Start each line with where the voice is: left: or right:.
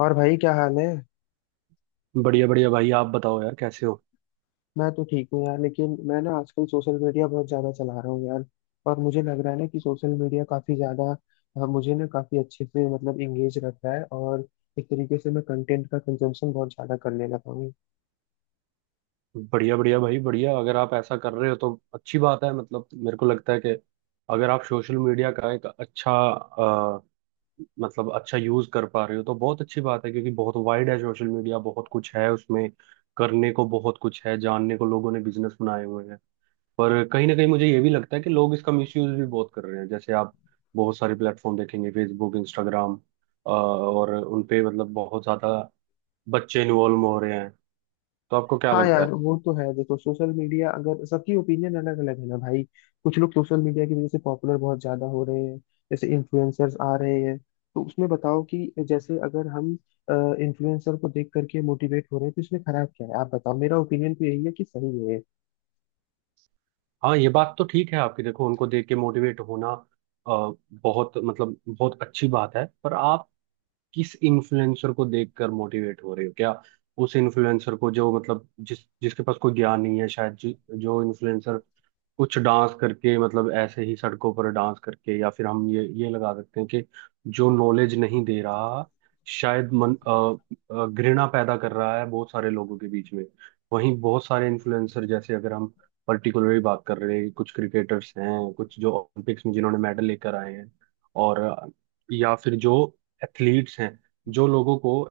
left: और भाई क्या हाल है।
right: बढ़िया बढ़िया भाई, आप बताओ यार, कैसे हो?
left: मैं तो ठीक हूँ यार, लेकिन मैं ना आजकल सोशल मीडिया बहुत ज्यादा चला रहा हूँ यार। और मुझे लग रहा है ना कि सोशल मीडिया काफी ज्यादा, मुझे ना काफी अच्छे से मतलब इंगेज रख रहा है। और एक तरीके से मैं कंटेंट का कंजम्पशन बहुत ज्यादा करने लगा हूँ।
right: बढ़िया बढ़िया भाई, बढ़िया। अगर आप ऐसा कर रहे हो तो अच्छी बात है। मतलब मेरे को लगता है कि अगर आप सोशल मीडिया का एक अच्छा मतलब अच्छा यूज कर पा रहे हो तो बहुत अच्छी बात है। क्योंकि बहुत वाइड है सोशल मीडिया, बहुत कुछ है उसमें, करने को बहुत कुछ है, जानने को। लोगों ने बिजनेस बनाए हुए हैं। पर कहीं ना कहीं मुझे ये भी लगता है कि लोग इसका मिसयूज भी बहुत कर रहे हैं। जैसे आप बहुत सारे प्लेटफॉर्म देखेंगे, फेसबुक, इंस्टाग्राम, और उनपे मतलब बहुत ज्यादा बच्चे इन्वॉल्व हो रहे हैं। तो आपको क्या
left: हाँ
right: लगता है?
left: यार, वो तो है। देखो, सोशल मीडिया अगर सबकी ओपिनियन अलग अलग है ना भाई। कुछ लोग सोशल मीडिया की वजह से पॉपुलर बहुत ज्यादा हो रहे हैं, जैसे इन्फ्लुएंसर्स आ रहे हैं। तो उसमें बताओ कि जैसे अगर हम इन्फ्लुएंसर को देख करके मोटिवेट हो रहे हैं तो इसमें खराब क्या है? आप बताओ, मेरा ओपिनियन तो यही है कि सही है।
right: हाँ, ये बात तो ठीक है आपकी। देखो, उनको देख के मोटिवेट होना बहुत मतलब बहुत अच्छी बात है। पर आप किस इन्फ्लुएंसर को देखकर मोटिवेट हो रहे हो? क्या उस इन्फ्लुएंसर को जो, मतलब जिसके पास कोई ज्ञान नहीं है, शायद जो इन्फ्लुएंसर कुछ डांस करके, मतलब ऐसे ही सड़कों पर डांस करके, या फिर हम ये लगा सकते हैं कि जो नॉलेज नहीं दे रहा, शायद मन घृणा पैदा कर रहा है बहुत सारे लोगों के बीच में। वहीं बहुत सारे इन्फ्लुएंसर, जैसे अगर हम पर्टिकुलरली बात कर रहे हैं, कुछ क्रिकेटर्स हैं, कुछ जो ओलंपिक्स में जिन्होंने मेडल लेकर आए हैं, और या फिर जो एथलीट्स हैं, जो लोगों को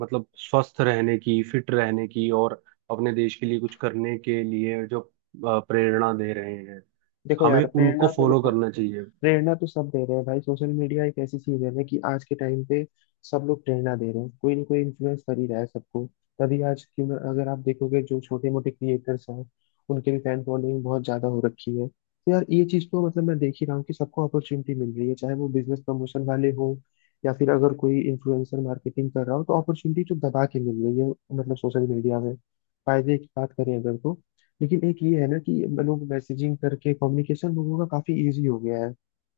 right: मतलब स्वस्थ रहने की, फिट रहने की, और अपने देश के लिए कुछ करने के लिए जो प्रेरणा दे रहे हैं,
left: देखो
right: हमें
left: यार
right: उनको
left: प्रेरणा तो
right: फॉलो
left: देखो,
right: करना चाहिए।
left: प्रेरणा तो सब दे रहे हैं भाई। सोशल मीडिया एक ऐसी चीज है ना कि आज के टाइम पे सब लोग प्रेरणा दे रहे हैं, कोई ना कोई इन्फ्लुएंस कर ही रहा है सबको। तभी आज अगर आप देखोगे जो छोटे मोटे क्रिएटर्स हैं उनके भी फैन फॉलोइंग बहुत ज्यादा हो रखी है। तो यार ये चीज तो मतलब मैं देख ही रहा हूँ कि सबको अपॉर्चुनिटी मिल रही है, चाहे वो बिजनेस प्रमोशन वाले हो या फिर अगर कोई इन्फ्लुएंसर मार्केटिंग कर रहा हो, तो अपॉर्चुनिटी तो दबा के मिल रही है मतलब सोशल मीडिया में। फायदे की बात करें अगर, तो लेकिन एक ये है ना कि लोग मैसेजिंग करके कम्युनिकेशन लोगों का काफी इजी हो गया है।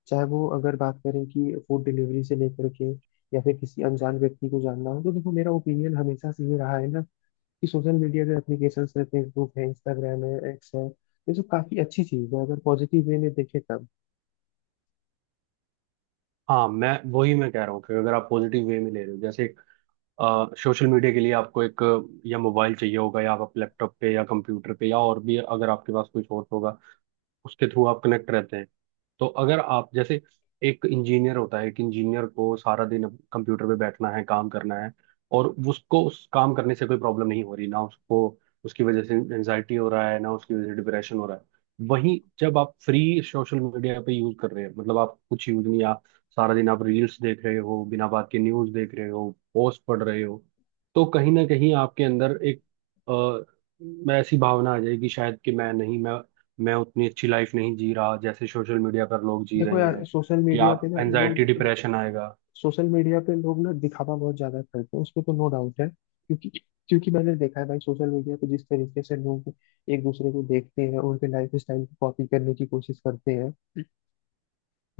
left: चाहे वो अगर बात करें कि फूड डिलीवरी से लेकर के या फिर किसी अनजान व्यक्ति को जानना हो, तो देखो मेरा ओपिनियन हमेशा से ये रहा है ना कि सोशल मीडिया जो एप्लीकेशंस है, फेसबुक है, इंस्टाग्राम है, एक्स है, ये सब काफी अच्छी चीज है अगर पॉजिटिव वे में देखें तब।
right: हाँ, मैं कह रहा हूँ कि अगर आप पॉजिटिव वे में ले रहे हो। जैसे सोशल मीडिया के लिए आपको एक या मोबाइल चाहिए होगा, या आप अपने लैपटॉप पे या कंप्यूटर पे, या और भी अगर आपके पास कोई सोर्स होगा, उसके थ्रू आप कनेक्ट रहते हैं। तो अगर आप जैसे, एक इंजीनियर होता है, एक इंजीनियर को सारा दिन कंप्यूटर पे बैठना है, काम करना है, और उसको उस काम करने से कोई प्रॉब्लम नहीं हो रही, ना उसको उसकी वजह से एंजाइटी हो रहा है, ना उसकी वजह से डिप्रेशन हो रहा है। वहीं जब आप फ्री सोशल मीडिया पे यूज कर रहे हैं, मतलब आप कुछ यूज नहीं, सारा दिन आप रील्स देख रहे हो, बिना बात के न्यूज़ देख रहे हो, पोस्ट पढ़ रहे हो, तो कहीं ना कहीं आपके अंदर एक अ, मैं ऐसी भावना आ जाएगी, शायद कि मैं नहीं, मैं उतनी अच्छी लाइफ नहीं जी रहा जैसे सोशल मीडिया पर लोग जी
left: देखो
right: रहे
left: यार
right: हैं।
left: सोशल
right: या
left: मीडिया पे
right: आप
left: ना
right: एनजाइटी,
left: लोग,
right: डिप्रेशन आएगा।
left: सोशल मीडिया पे लोग ना दिखावा बहुत ज्यादा करते हैं उसमें तो नो डाउट है। क्योंकि क्योंकि मैंने देखा है भाई सोशल मीडिया पे जिस तरीके से लोग एक दूसरे को देखते हैं, उनके लाइफ स्टाइल को कॉपी करने की कोशिश करते हैं।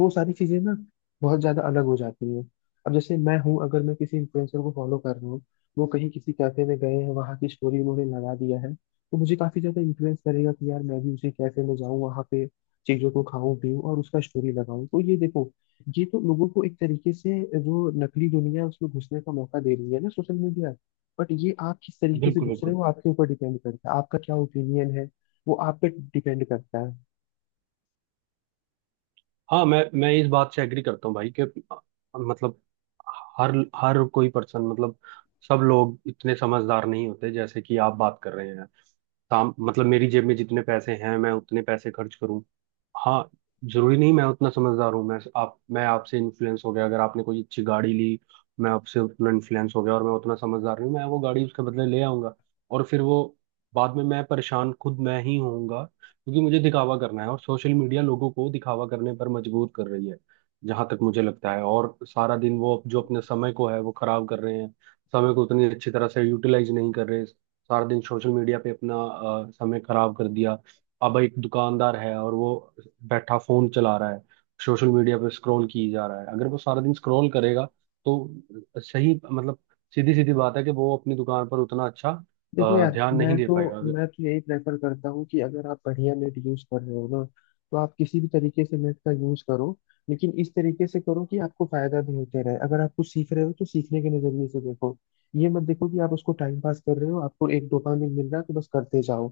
left: वो सारी चीजें ना बहुत ज्यादा अलग हो जाती हैं। अब जैसे मैं हूँ, अगर मैं किसी इन्फ्लुएंसर को फॉलो कर रहा हूँ, वो कहीं किसी कैफे में गए हैं, वहाँ की स्टोरी उन्होंने लगा दिया है, तो मुझे काफी ज्यादा इन्फ्लुएंस करेगा कि यार मैं भी उसी कैफे में जाऊँ, वहाँ पे चीजों को खाऊं पीऊं और उसका स्टोरी लगाऊं। तो ये देखो, ये तो लोगों को एक तरीके से जो नकली दुनिया है उसमें घुसने का मौका दे रही है ना सोशल मीडिया। बट ये आप किस तरीके से
right: बिल्कुल
left: घुस रहे
right: बिल्कुल।
left: हो आपके ऊपर डिपेंड करता है, आपका क्या ओपिनियन है, वो आप पे डिपेंड करता है।
right: हाँ, मैं इस बात से एग्री करता हूँ भाई कि मतलब हर हर कोई पर्सन, मतलब सब लोग इतने समझदार नहीं होते जैसे कि आप बात कर रहे हैं। काम, मतलब मेरी जेब में जितने पैसे हैं, मैं उतने पैसे खर्च करूं। हाँ। जरूरी नहीं मैं उतना समझदार हूँ। मैं आपसे इन्फ्लुएंस हो गया, अगर आपने कोई अच्छी गाड़ी ली, मैं आपसे उतना इन्फ्लुएंस हो गया और मैं उतना समझदार नहीं हूं, मैं वो गाड़ी उसके बदले ले आऊंगा। और फिर वो, बाद में मैं परेशान खुद मैं ही होऊंगा, क्योंकि मुझे दिखावा करना है, और सोशल मीडिया लोगों को दिखावा करने पर मजबूर कर रही है, जहां तक मुझे लगता है। और सारा दिन वो जो अपने समय को है वो खराब कर रहे हैं। समय को उतनी अच्छी तरह से यूटिलाइज नहीं कर रहे। सारा दिन सोशल मीडिया पे अपना समय खराब कर दिया। अब एक दुकानदार है और वो बैठा फोन चला रहा है, सोशल मीडिया पे स्क्रॉल की जा रहा है। अगर वो सारा दिन स्क्रॉल करेगा, तो सही मतलब, सीधी सीधी बात है कि वो अपनी दुकान पर उतना अच्छा
left: देखो यार,
right: ध्यान नहीं
left: मैं
right: दे
left: तो
right: पाएगा।
left: मैं तो यही प्रेफर करता हूँ कि अगर आप बढ़िया नेट यूज कर रहे हो ना, तो आप किसी भी तरीके से नेट का यूज करो, लेकिन इस तरीके से करो कि आपको फायदा भी होते रहे। अगर आप कुछ सीख रहे हो तो सीखने के नजरिए से देखो, ये मत देखो कि आप उसको टाइम पास कर रहे हो, आपको एक डोपामिन मिल रहा है तो बस करते जाओ,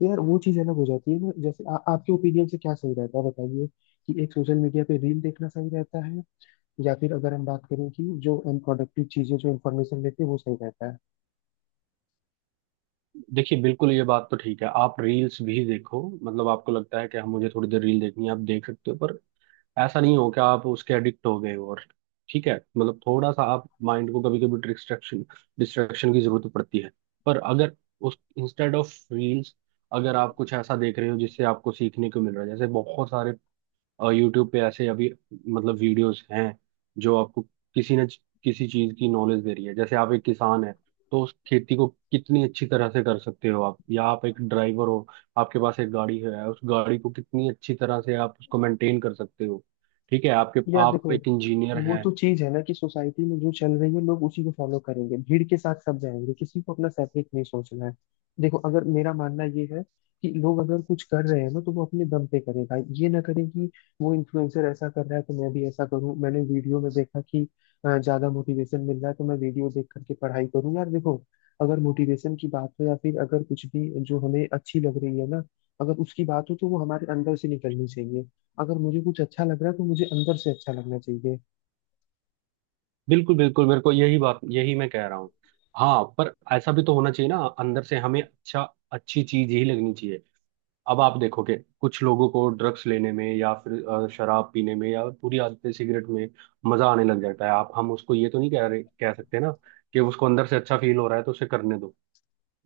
left: तो यार वो चीज अलग हो जाती है ना। जैसे आपके ओपिनियन से क्या सही रहता है बताइए कि एक सोशल मीडिया पे रील देखना सही रहता है या फिर अगर हम बात करें कि जो अनप्रोडक्टिव चीजें जो इन्फॉर्मेशन लेते हैं वो सही रहता है।
right: देखिए बिल्कुल, ये बात तो ठीक है, आप रील्स भी देखो। मतलब आपको लगता है कि हम, मुझे थोड़ी देर रील देखनी है, आप देख सकते हो। पर ऐसा नहीं हो कि आप उसके एडिक्ट हो गए हो। और ठीक है, मतलब थोड़ा सा आप माइंड को, कभी कभी डिस्ट्रैक्शन डिस्ट्रैक्शन की जरूरत पड़ती है। पर अगर उस इंस्टेड ऑफ रील्स, अगर आप कुछ ऐसा देख रहे हो जिससे आपको सीखने को मिल रहा है, जैसे बहुत सारे, और यूट्यूब पे ऐसे अभी, मतलब वीडियोस हैं जो आपको किसी न किसी चीज की नॉलेज दे रही है। जैसे आप एक किसान है, तो उस खेती को कितनी अच्छी तरह से कर सकते हो आप। या आप एक ड्राइवर हो, आपके पास एक गाड़ी है, उस गाड़ी को कितनी अच्छी तरह से आप उसको मेंटेन कर सकते हो। ठीक है, आपके,
left: यार
right: आप
left: देखो,
right: एक इंजीनियर
left: वो
right: हैं।
left: तो चीज है ना कि सोसाइटी में जो चल रही है लोग उसी को फॉलो करेंगे, भीड़ के साथ सब जाएंगे, किसी को अपना सेपरेट नहीं सोचना है। देखो, अगर मेरा मानना ये है कि लोग अगर कुछ कर रहे हैं ना तो वो अपने दम पे करें भाई, ये ना करें कि वो इन्फ्लुएंसर ऐसा कर रहा है तो मैं भी ऐसा करूं। मैंने वीडियो में देखा कि ज्यादा मोटिवेशन मिल रहा है तो मैं वीडियो देख करके पढ़ाई करूं। यार देखो, अगर मोटिवेशन की बात हो या फिर अगर कुछ भी जो हमें अच्छी लग रही है ना, अगर उसकी बात हो तो वो हमारे अंदर से निकलनी चाहिए। अगर मुझे कुछ अच्छा लग रहा है तो मुझे अंदर से अच्छा लगना चाहिए।
right: बिल्कुल बिल्कुल, मेरे को, यही बात यही मैं कह रहा हूँ। हाँ, पर ऐसा भी तो होना चाहिए ना, अंदर से हमें अच्छा, अच्छी चीज ही लगनी चाहिए। अब आप देखोगे कुछ लोगों को ड्रग्स लेने में, या फिर शराब पीने में, या पूरी आदतें सिगरेट में मजा आने लग जाता है। आप, हम उसको ये तो नहीं कह रहे, कह सकते ना, कि उसको अंदर से अच्छा फील हो रहा है तो उसे करने दो।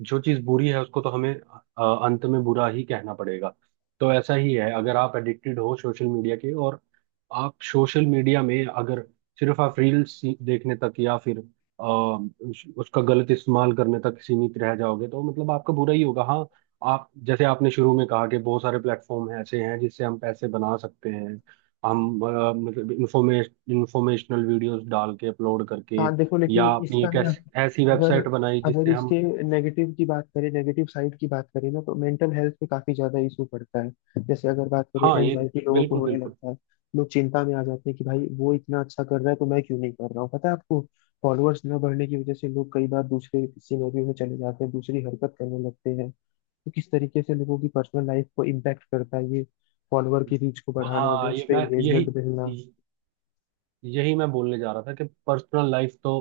right: जो चीज बुरी है उसको तो हमें अंत में बुरा ही कहना पड़ेगा। तो ऐसा ही है, अगर आप एडिक्टेड हो सोशल मीडिया के, और आप सोशल मीडिया में अगर सिर्फ आप रील्स देखने तक, या फिर उसका गलत इस्तेमाल करने तक सीमित रह जाओगे, तो मतलब आपका बुरा ही होगा। हाँ, आप जैसे आपने शुरू में कहा कि बहुत सारे प्लेटफॉर्म ऐसे हैं जिससे हम पैसे बना सकते हैं। हम मतलब इंफॉर्मेशनल वीडियोस डाल के, अपलोड करके,
left: हाँ देखो,
right: या
left: लेकिन
right: अपनी
left: इसका
right: एक
left: ना,
right: ऐसी
left: अगर
right: वेबसाइट बनाई
left: अगर
right: जिससे हम।
left: इसके नेगेटिव की बात करें, नेगेटिव साइड की बात करें ना, तो मेंटल हेल्थ पे काफी ज्यादा इशू पड़ता है। जैसे अगर बात करें,
right: हाँ ये
left: एनजाइटी लोगों को
right: बिल्कुल
left: होने
right: बिल्कुल।
left: लगता है, लोग चिंता में आ जाते हैं कि भाई वो इतना अच्छा कर रहा है तो मैं क्यों नहीं कर रहा हूँ, पता है आपको। फॉलोअर्स न बढ़ने की वजह से लोग कई बार दूसरे सिनेरियो में चले जाते हैं, दूसरी हरकत करने लगते हैं। तो किस तरीके से लोगों की पर्सनल लाइफ को इम्पैक्ट करता है ये, फॉलोअर की रीच को बढ़ाना,
right: हाँ,
left: व्यूज
right: ये
left: पे
right: मैं यही
left: एंगेजमेंट मिलना।
right: यही मैं बोलने जा रहा था कि पर्सनल लाइफ तो,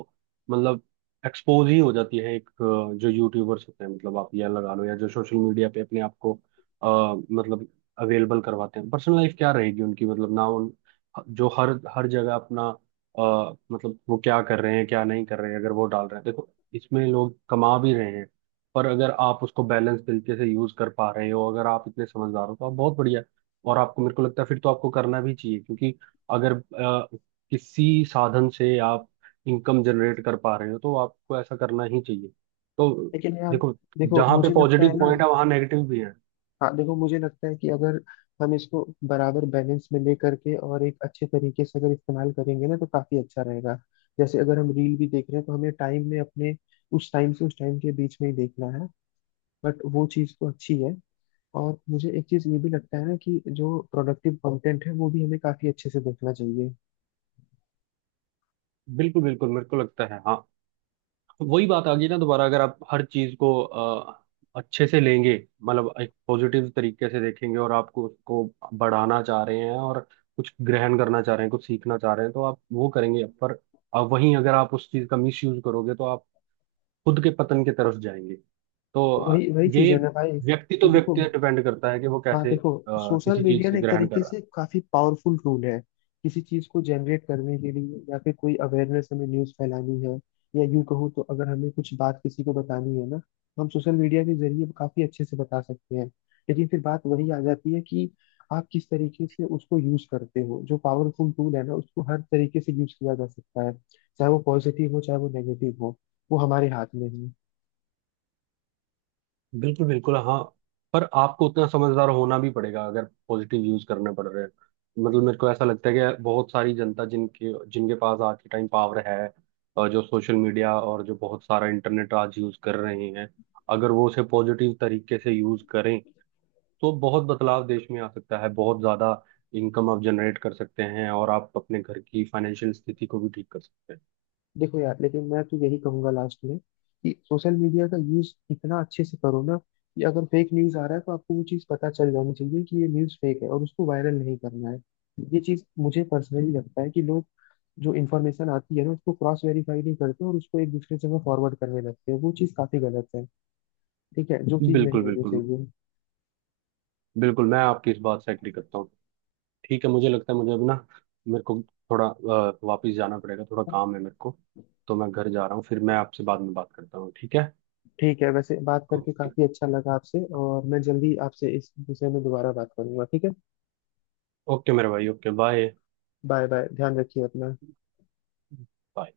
right: मतलब एक्सपोज ही हो जाती है। एक जो यूट्यूबर्स होते हैं, मतलब आप यह लगा लो, या जो सोशल मीडिया पे अपने आप को अ, मतलब अवेलेबल करवाते हैं, पर्सनल लाइफ क्या रहेगी उनकी? मतलब ना उन, जो हर हर जगह अपना मतलब वो क्या कर रहे हैं क्या नहीं कर रहे हैं, अगर वो डाल रहे हैं। देखो इसमें लोग कमा भी रहे हैं। पर अगर आप उसको बैलेंस तरीके से यूज कर पा रहे हो, अगर आप इतने समझदार हो, तो आप बहुत बढ़िया। और आपको, मेरे को लगता है, फिर तो आपको करना भी चाहिए, क्योंकि अगर किसी साधन से आप इनकम जनरेट कर पा रहे हो, तो आपको ऐसा करना ही चाहिए। तो
left: लेकिन यार
right: देखो,
left: देखो,
right: जहाँ पे
left: मुझे लगता है
right: पॉजिटिव
left: ना,
right: पॉइंट है, वहाँ नेगेटिव भी है।
left: हाँ देखो मुझे लगता है कि अगर हम इसको बराबर बैलेंस में ले करके और एक अच्छे तरीके से अगर इस्तेमाल करेंगे ना, तो काफी अच्छा रहेगा। जैसे अगर हम रील भी देख रहे हैं तो हमें टाइम में अपने, उस टाइम से उस टाइम के बीच में ही देखना है, बट वो चीज़ तो अच्छी है। और मुझे एक चीज़ ये भी लगता है ना कि जो प्रोडक्टिव कंटेंट है वो भी हमें काफी अच्छे से देखना चाहिए।
right: बिल्कुल बिल्कुल, मेरे को लगता है हाँ। वही बात आ गई ना दोबारा, अगर आप हर चीज को अच्छे से लेंगे, मतलब एक पॉजिटिव तरीके से देखेंगे, और आपको उसको बढ़ाना चाह रहे हैं, और कुछ ग्रहण करना चाह रहे हैं, कुछ सीखना चाह रहे हैं, तो आप वो करेंगे। पर वहीं अगर आप उस चीज का मिस यूज करोगे, तो आप खुद के पतन की तरफ जाएंगे। तो
left: तो वही वही चीज़ है
right: ये
left: ना भाई
right: व्यक्ति तो,
left: कि देखो,
right: व्यक्ति डिपेंड करता है कि वो
left: हाँ
right: कैसे
left: देखो, सोशल
right: किसी चीज
left: मीडिया ना
right: से
left: एक
right: ग्रहण कर
left: तरीके
right: रहा
left: से काफी पावरफुल टूल है किसी चीज को जनरेट करने के लिए। या फिर कोई अवेयरनेस हमें न्यूज फैलानी है, या यूं कहूँ तो अगर हमें कुछ बात किसी को बतानी है ना, तो हम सोशल मीडिया के जरिए काफी अच्छे से बता सकते हैं। लेकिन फिर बात वही आ जाती है कि आप किस तरीके से उसको यूज करते हो। जो पावरफुल टूल है ना उसको हर तरीके से यूज किया जा सकता है, चाहे वो पॉजिटिव हो चाहे वो नेगेटिव हो, वो हमारे हाथ में है।
right: है। बिल्कुल बिल्कुल। हाँ, पर आपको उतना समझदार होना भी पड़ेगा अगर पॉजिटिव यूज करने पड़ रहे हैं। मतलब मेरे को ऐसा लगता है कि बहुत सारी जनता जिनके जिनके पास आज के टाइम पावर है, और जो सोशल मीडिया और जो बहुत सारा इंटरनेट आज यूज कर रहे हैं, अगर वो उसे पॉजिटिव तरीके से यूज करें, तो बहुत बदलाव देश में आ सकता है, बहुत ज्यादा। इनकम आप जनरेट कर सकते हैं, और आप अपने घर की फाइनेंशियल स्थिति को भी ठीक कर सकते
left: देखो यार, लेकिन मैं तो यही कहूंगा लास्ट में कि सोशल मीडिया का यूज इतना अच्छे से करो ना कि अगर फेक न्यूज आ रहा है तो आपको वो चीज पता चल जानी चाहिए कि ये न्यूज फेक है और उसको वायरल नहीं करना है। ये चीज मुझे पर्सनली लगता है कि लोग जो इन्फॉर्मेशन आती है ना उसको क्रॉस वेरीफाई नहीं करते और उसको एक दूसरे जगह फॉरवर्ड करने लगते हैं, वो चीज काफी गलत है। ठीक है, जो
right: हैं।
left: चीज नहीं
right: बिल्कुल
left: होनी
right: बिल्कुल
left: चाहिए।
right: बिल्कुल, मैं आपकी इस बात से एग्री करता हूँ। ठीक है, मुझे लगता है, मुझे अभी ना मेरे को थोड़ा वापिस जाना पड़ेगा, थोड़ा काम है मेरे को। तो मैं घर जा रहा हूँ, फिर मैं आपसे बाद में बात करता हूँ, ठीक है?
left: ठीक है, वैसे बात करके
right: ओके।
left: काफी अच्छा लगा आपसे, और मैं जल्दी आपसे इस विषय में दोबारा बात करूंगा, ठीक है।
right: ओके मेरे भाई, ओके बाय।
left: बाय बाय, ध्यान रखिए अपना।
right: बाय।